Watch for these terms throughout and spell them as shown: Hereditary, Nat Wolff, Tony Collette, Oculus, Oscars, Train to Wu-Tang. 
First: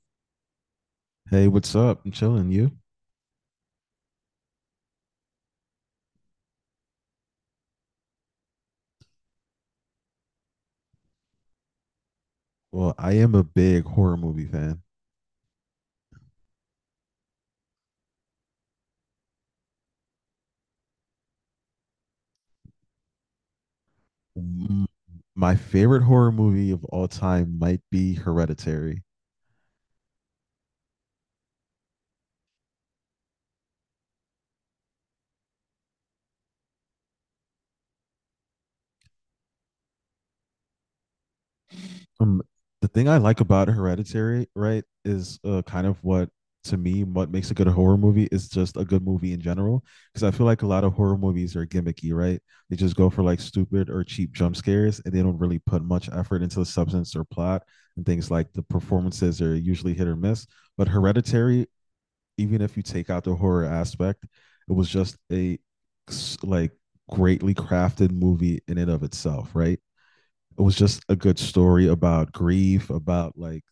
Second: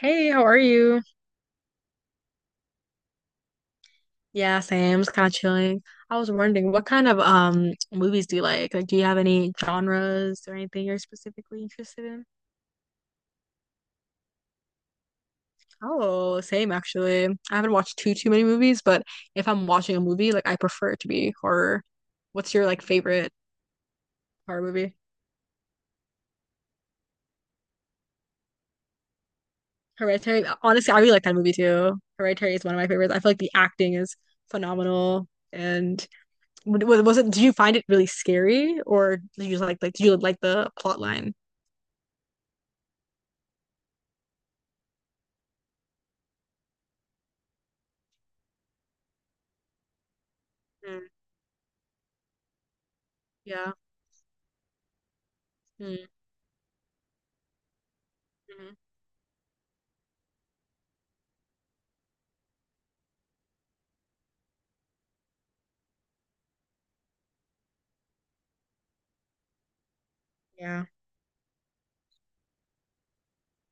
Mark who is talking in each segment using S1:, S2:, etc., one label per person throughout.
S1: Hey, how are you?
S2: Hey, what's up? I'm chilling. You?
S1: Yeah, same. Just kind of chilling. I was wondering, what kind of movies do you like? Like, do you have any genres or anything you're specifically interested in?
S2: Well, I am a big horror movie fan.
S1: Oh, same actually. I haven't watched too many movies, but if I'm watching a movie, like I prefer it to be horror. What's your like favorite horror
S2: Mm,
S1: movie?
S2: My favorite horror movie of all time might be Hereditary.
S1: Hereditary. Honestly, I really like that movie too. Hereditary is one of my favorites. I feel like the acting is phenomenal. And was it? Did you find it really scary, or did you just like did you like the plot line?
S2: Um, the thing I like about Hereditary, right, is kind of what, to me, what makes a good horror movie is just a good movie in general. Because I feel like a lot of horror movies are gimmicky, right? They just go for, like,
S1: Yeah.
S2: stupid or cheap jump scares, and they don't really put
S1: Mm-hmm.
S2: much effort into the substance or plot, and things like the performances are usually hit or miss. But Hereditary, even if you take out the horror aspect, it was just a, like, greatly crafted movie in and of itself, right? It was
S1: Yeah.
S2: just a good story about grief, about like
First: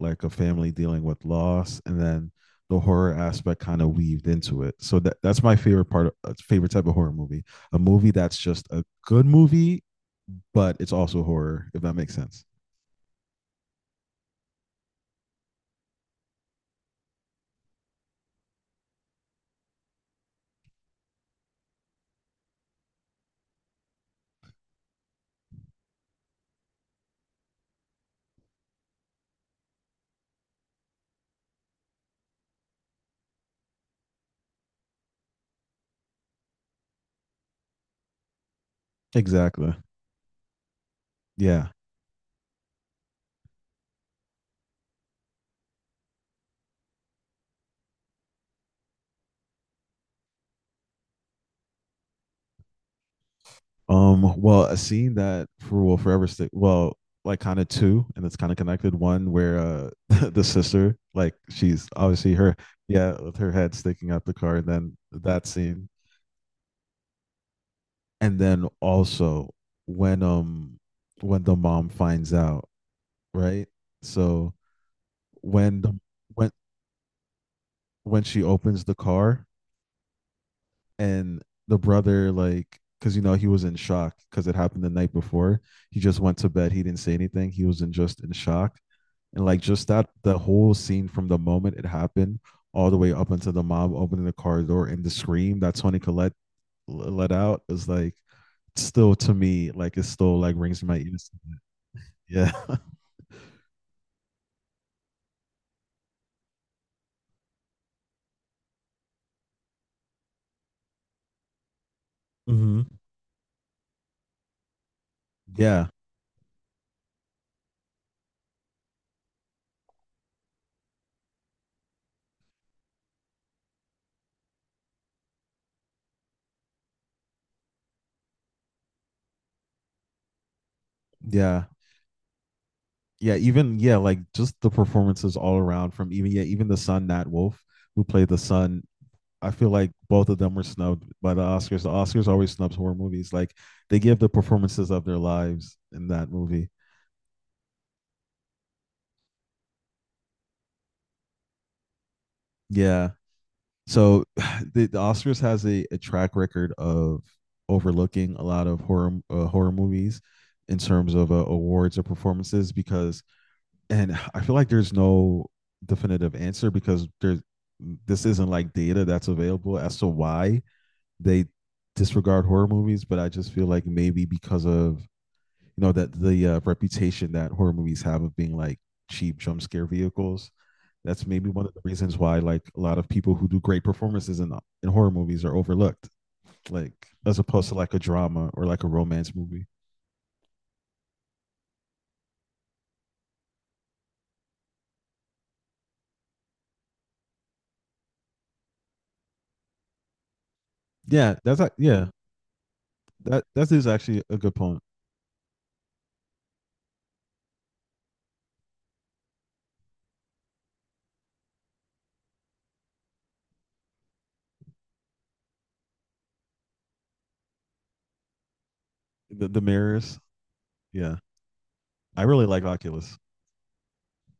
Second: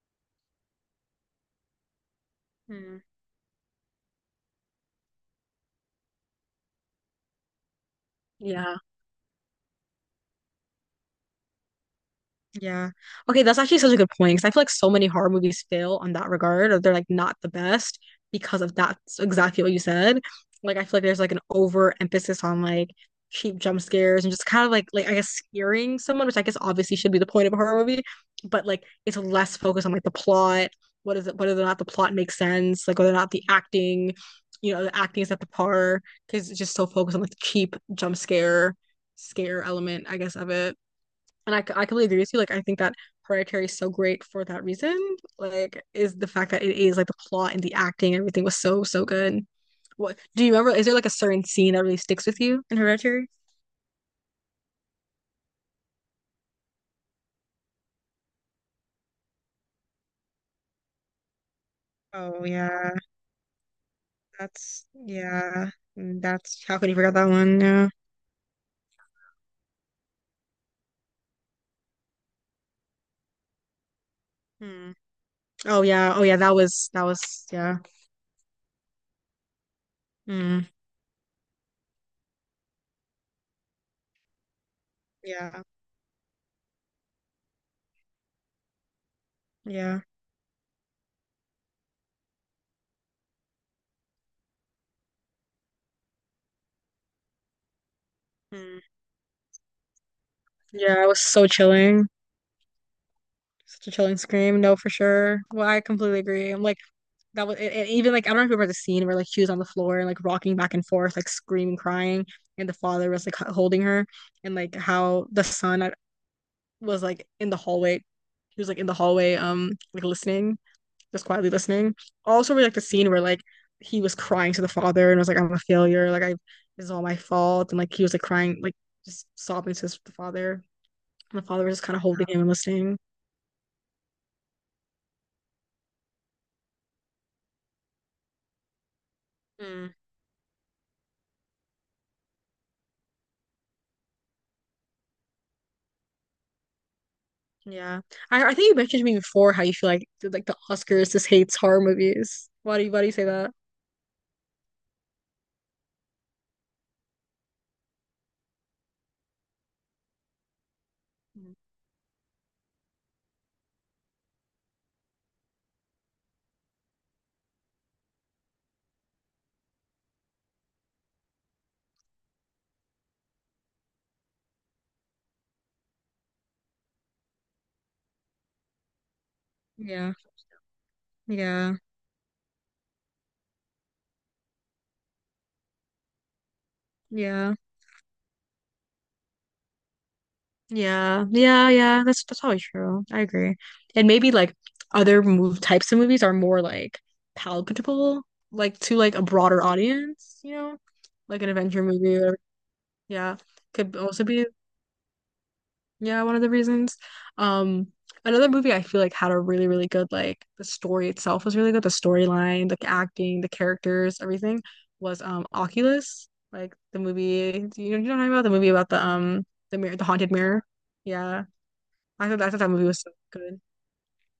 S2: a family dealing with loss, and then the
S1: Mm-hmm.
S2: horror aspect kind of weaved into it. So that's my favorite part — of, favorite type of horror movie, a movie that's just
S1: Yeah.
S2: a good movie, but it's also horror, if that makes sense.
S1: Yeah. Okay, that's actually such a good point because I feel like so many horror movies fail on that regard, or they're like not the best because of that's exactly what you said. Like I feel like there's like an overemphasis on like cheap jump scares and just kind of like I guess scaring someone, which I guess obviously should be the point of a horror movie, but like it's less focused on like the plot, what is it, whether or not the plot makes sense, like whether or not the acting, the acting is at the par because it's just so focused on like the cheap jump scare
S2: Exactly.
S1: element, I guess, of it. And I
S2: Yeah.
S1: I completely agree with you. Like, I think that Hereditary is so great for that reason. Like, is the fact that it is like the plot and the acting, everything was so, so good. What do you remember? Is there like a certain scene that really sticks with you in Hereditary?
S2: Well, a scene that for will forever stick. Well, like, kind of two, and it's kind of connected. One where the sister, like, she's obviously
S1: Oh
S2: her,
S1: yeah,
S2: yeah, with her head sticking out the car. And
S1: that's
S2: then that
S1: yeah,
S2: scene,
S1: that's how could you forget that one? Yeah.
S2: and then also when um when the mom finds out, right? So
S1: Hmm.
S2: when
S1: Oh
S2: the
S1: yeah. Oh yeah.
S2: when
S1: That was yeah.
S2: when she opens the car,
S1: Mm.
S2: and the brother, like, because you know he was in shock because it happened the night before.
S1: Yeah,
S2: He just went to bed, he didn't say anything, he was in just in shock. And, like, just
S1: yeah.
S2: that, the whole scene, from the moment it happened all the way up until the mom opening the car door, and the scream that Tony Collette let out is, like,
S1: Mm.
S2: still to me, like, it still, like, rings in my
S1: Yeah, it was
S2: ears.
S1: so chilling.
S2: Yeah,
S1: Such a chilling scream. No, for sure. Well, I completely agree. I'm like. That was and even like I don't know if you remember the scene where like she was on the floor and like rocking back and forth, like screaming, crying, and the
S2: Mm-hmm.
S1: father was like holding her, and like how the son
S2: Yeah,
S1: was like in the hallway, he was like in the hallway, like listening, just quietly listening. Also, we like the scene where like he was crying to the father and was like, "I'm a failure, like I this is all my fault," and like he was like crying, like just sobbing to his, the father, and the
S2: yeah,
S1: father was just kind of holding him and listening.
S2: yeah. Even, yeah, like, just the performances all around, from even, yeah, even the son, Nat Wolff, who played the son. I feel like
S1: Mm.
S2: both of them were snubbed by the Oscars. The Oscars always snubs horror movies. Like, they give the performances of their lives in that movie.
S1: Yeah. I think you mentioned to me before how you feel like like the Oscars just hates horror movies. Why do you why do
S2: Yeah,
S1: you say that?
S2: so the Oscars has a track record of overlooking a lot of horror movies in terms of
S1: Mm.
S2: awards or performances, because — and I feel like there's no definitive answer, because there's this isn't like data that's available as to why they disregard horror movies, but I just feel like maybe because of, you know, that the reputation that horror movies have of being, like, cheap jump scare
S1: Yeah.
S2: vehicles, that's maybe one of
S1: Yeah.
S2: the reasons why, like, a lot of people who do great performances in horror movies are overlooked, like, as
S1: Yeah.
S2: opposed to, like, a drama or like a romance movie.
S1: Yeah. Yeah. Yeah. That's probably true. I agree. And maybe like other move types of movies are more like palatable, like to like a broader audience, you know?
S2: Yeah,
S1: Like an
S2: that's,
S1: adventure
S2: yeah,
S1: movie or yeah.
S2: that is
S1: Could
S2: actually
S1: also
S2: a
S1: be
S2: good point.
S1: Yeah, one of the reasons. Um, Another movie I feel like had a really, really good like the story itself was really good. The storyline, the acting, the characters, everything was Oculus, like the movie. You know what I'm talking about? The movie about the um
S2: The
S1: the mirror, the
S2: mirrors,
S1: haunted mirror.
S2: yeah,
S1: Yeah,
S2: I
S1: I thought
S2: really
S1: I thought
S2: like
S1: that movie was so
S2: Oculus.
S1: good.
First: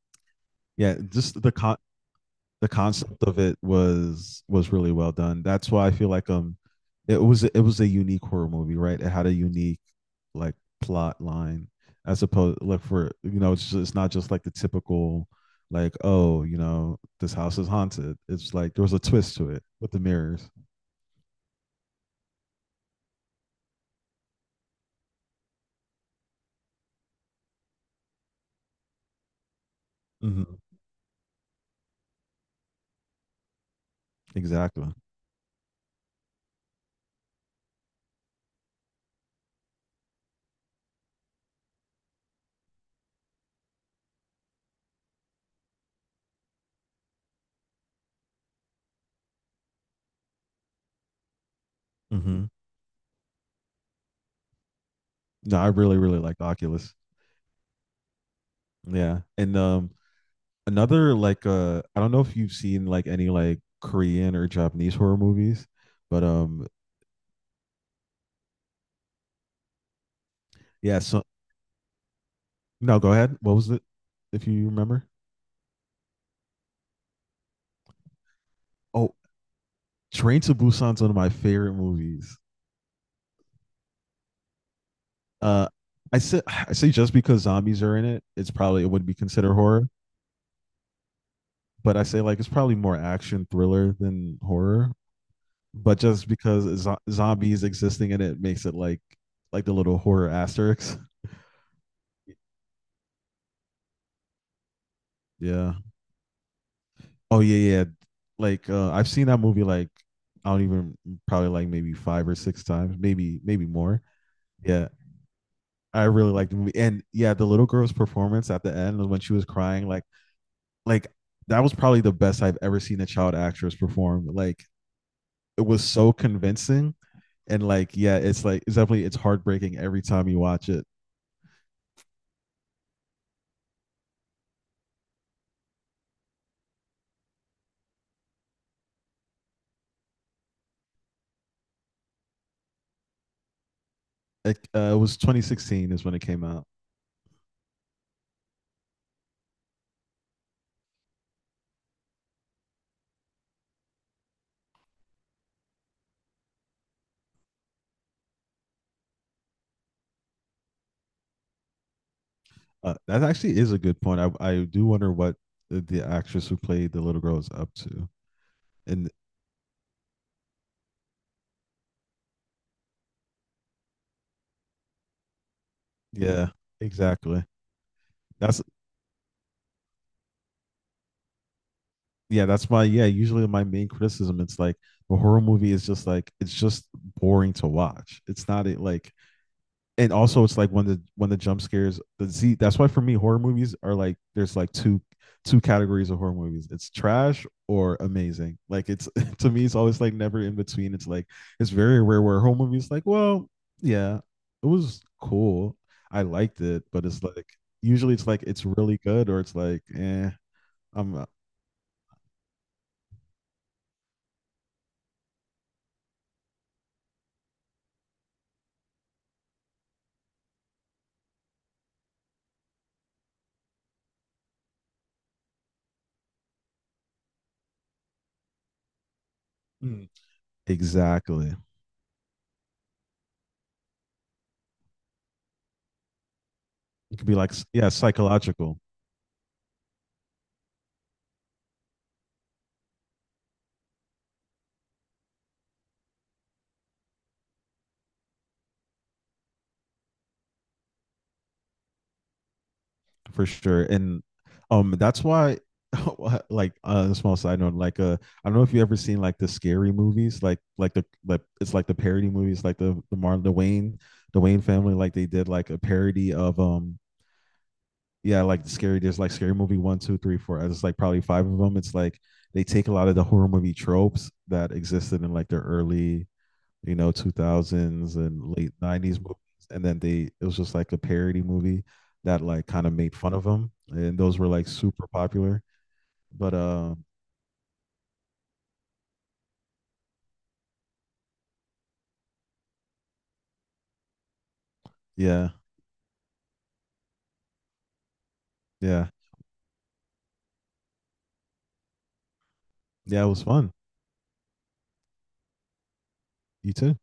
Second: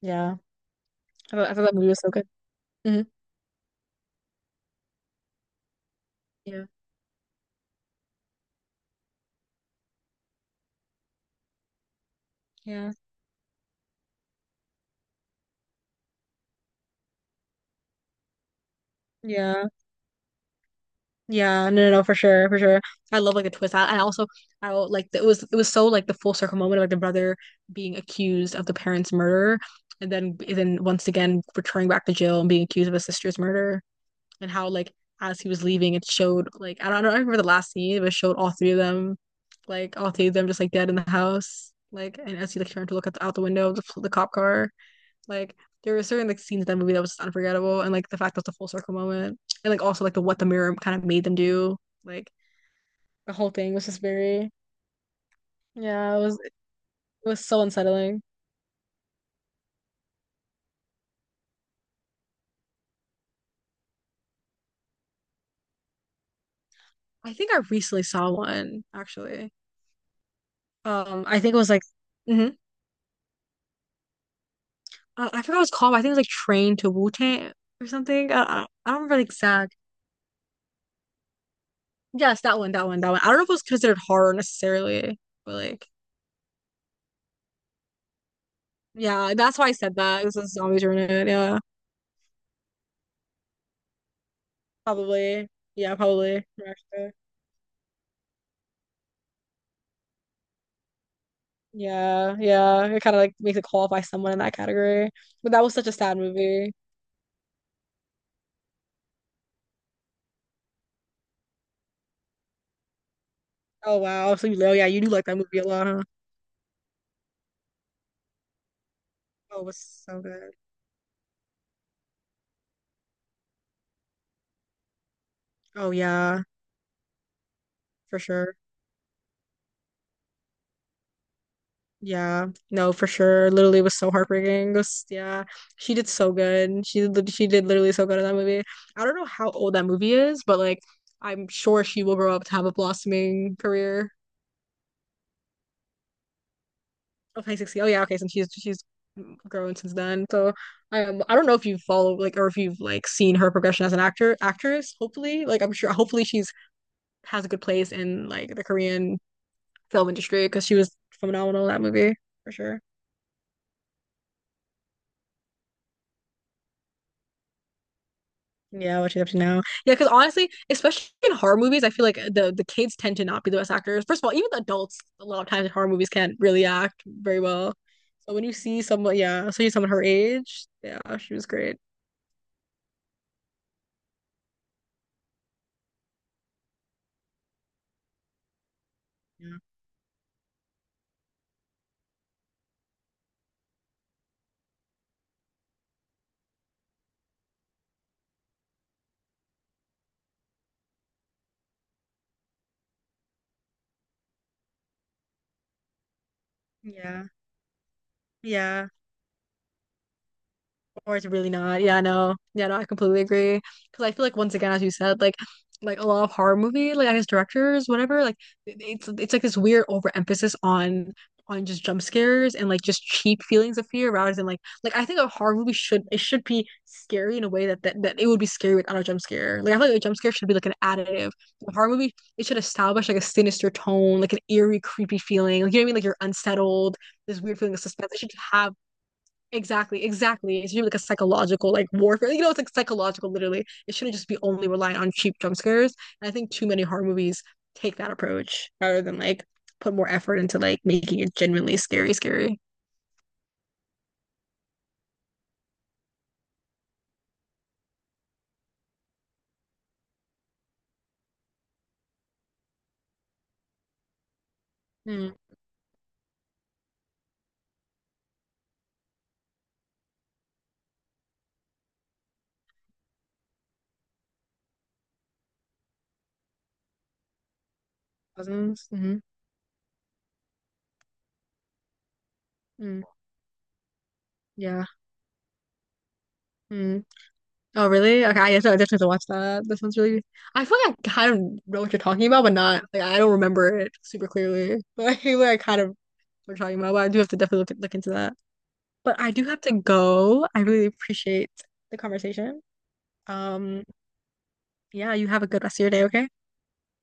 S1: Yeah,
S2: Yeah,
S1: I
S2: just
S1: thought, I thought that movie was so good.
S2: the
S1: hmm
S2: concept of it was really well done. That's why I feel like,
S1: Yeah,
S2: it was a unique horror movie, right? It had a unique, like, plot line, as opposed, like,
S1: yeah,
S2: for you know, it's not just like the typical, like, oh, you know, this house is haunted. It's like there was a twist to it
S1: yeah.
S2: with the mirrors.
S1: Yeah, no, no, no, for sure, for sure. I love like a twist. And also, like it was so like the full circle moment of like the brother being accused of the parents' murder, and then
S2: Mm-hmm.
S1: and then once again returning back to jail and being accused of his sister's murder, and how
S2: Exactly.
S1: like as he was leaving, it showed like I don't remember the last scene, but it showed all three of them, just like dead in the house, like and as he like turned to look at the, out the window of the cop car. Like there were certain like scenes in that movie that was just unforgettable, and like the fact that it's a full circle moment, and like also like the what the mirror kind of made them do, like
S2: Mm-hmm.
S1: the whole thing was just very
S2: No, I really
S1: yeah,
S2: really
S1: it was
S2: liked
S1: it
S2: Oculus.
S1: was so unsettling.
S2: Yeah, and another, like, I don't know if you've seen, like, any, like, Korean or Japanese horror movies, but
S1: I think I recently saw one actually.
S2: yeah, so,
S1: I think it was like hmm
S2: no, go ahead, what was it, if you remember.
S1: I forgot what it's called. But I think it was like Train to Wu-Tang or something. I don't
S2: Oh,
S1: remember the exact.
S2: Train to Busan's one of my favorite movies.
S1: Yes, that one, that one, that one. I don't know if it was considered horror necessarily, but
S2: uh
S1: like
S2: I say just because zombies are in it, it's probably, it would be
S1: yeah,
S2: considered
S1: that's why I
S2: horror.
S1: said that. It was a zombies were in it. Yeah,
S2: But I say, like, it's probably more action thriller than horror.
S1: probably. Yeah,
S2: But just
S1: probably.
S2: because
S1: Actually.
S2: zombies existing in it makes it, like, the little horror asterisk.
S1: Yeah, yeah. It kind of like makes it qualify someone in that category. But that
S2: Yeah.
S1: was such a sad movie.
S2: Oh, yeah, yeah. Like, I've seen that movie, like, I don't even, probably, like, maybe five or six times, maybe
S1: Oh
S2: more.
S1: wow. So yeah,
S2: Yeah,
S1: you do like that movie a lot, huh?
S2: I really liked the movie, and yeah, the little girl's performance at the end when she was
S1: Oh, it was
S2: crying, like,
S1: so good.
S2: like that was probably the best I've ever seen a child actress perform. Like, it was
S1: Oh
S2: so
S1: yeah,
S2: convincing, and, like, yeah,
S1: for
S2: it's,
S1: sure.
S2: like, it's heartbreaking every time you watch it.
S1: Yeah. No, for sure. Literally it was so heartbreaking. Yeah. She did so good. She did literally so good in that movie. I don't know how old that movie is, but like I'm sure she will grow up to have a blossoming career.
S2: It was 2016 is when it came out.
S1: Oh, High 60. Oh yeah, okay. Since she's grown since then. So I don't know if you've followed like or if you've like seen her progression as an actor actress. Hopefully, like I'm sure hopefully she's has a good place in like the Korean film industry because she was phenomenal in that movie for sure.
S2: That actually is a good point. I do wonder what the actress who played the little girl is up to.
S1: Yeah,
S2: And
S1: what she's up to now. Yeah, because honestly, especially in horror movies, I feel like the kids tend to not be the best actors. First of all, even the adults a lot of times in horror movies can't
S2: yeah,
S1: really act very
S2: exactly.
S1: well. So when you
S2: That's,
S1: see someone, yeah, so you see someone her age, yeah, she was great.
S2: yeah, that's my, yeah, usually my main criticism, it's like a horror movie is just, like, it's just boring to watch. It's not, it, like,
S1: Yeah.
S2: and also it's like when the jump scares. The, z. that's why for me horror movies are, like, there's, like, two categories of horror movies. It's trash or amazing. Like, it's to me, it's always, like, never in between. It's like it's very rare where a horror movie is, like, well, yeah, it was cool, I liked it, but it's,
S1: Yeah.
S2: like, usually it's like, it's
S1: Yeah.
S2: really good, or it's like, eh, I'm
S1: Or it's
S2: not.
S1: really not. Yeah, no. Yeah, no, I completely agree. Because I feel like once again, as you said, like a lot of horror movie, like I guess directors, whatever, like it's like this weird overemphasis on just jump scares and like just cheap feelings of fear rather than like I think a horror movie should it should be scary in a way that it would be scary without a jump scare. Like I feel like a
S2: Mm.
S1: jump scare should be like an additive.
S2: Exactly.
S1: A horror movie, it should establish like a sinister tone, like an eerie, creepy feeling. Like you know what I mean? Like you're unsettled,
S2: It could be,
S1: this
S2: like,
S1: weird feeling of
S2: yeah,
S1: suspense. It should have
S2: psychological.
S1: Exactly, exactly. It should be like a psychological like warfare. You know, it's like psychological literally. It shouldn't just be only relying on cheap jump scares. And I think too many horror movies take that approach rather than like put more effort into like making it genuinely scary, scary.
S2: For sure. And that's why like, a small side note, like, I don't know if you ever seen, like, the Scary Movies, like, the, like, it's like, the parody movies, like, the Martin, the Wayne family, like they
S1: Mm.
S2: did like a parody of yeah, like, the scary, there's, like, Scary Movie 1, 2, 3, 4, it's, like, probably five of them, it's like they take a lot of the horror movie tropes that existed in, like, the early, 2000s and late
S1: Cousins. Hmm.
S2: 90s movies. And then they, it was just like a parody movie that, like, kind of
S1: Mm.
S2: made fun of them. And those were, like,
S1: Yeah.
S2: super popular. But
S1: Mm. Oh, really? Okay, I guess I definitely have to watch that. That sounds really I feel like I kind of know what you're talking about, but not like I don't remember it super clearly. But I feel
S2: yeah,
S1: like I kind of know what you're talking about, but I do have to definitely look into that.
S2: yeah,
S1: But I do have to go. I really appreciate the conversation.
S2: yeah, it was fun.
S1: Um, yeah, you have a good rest of your day, okay?
S2: You too.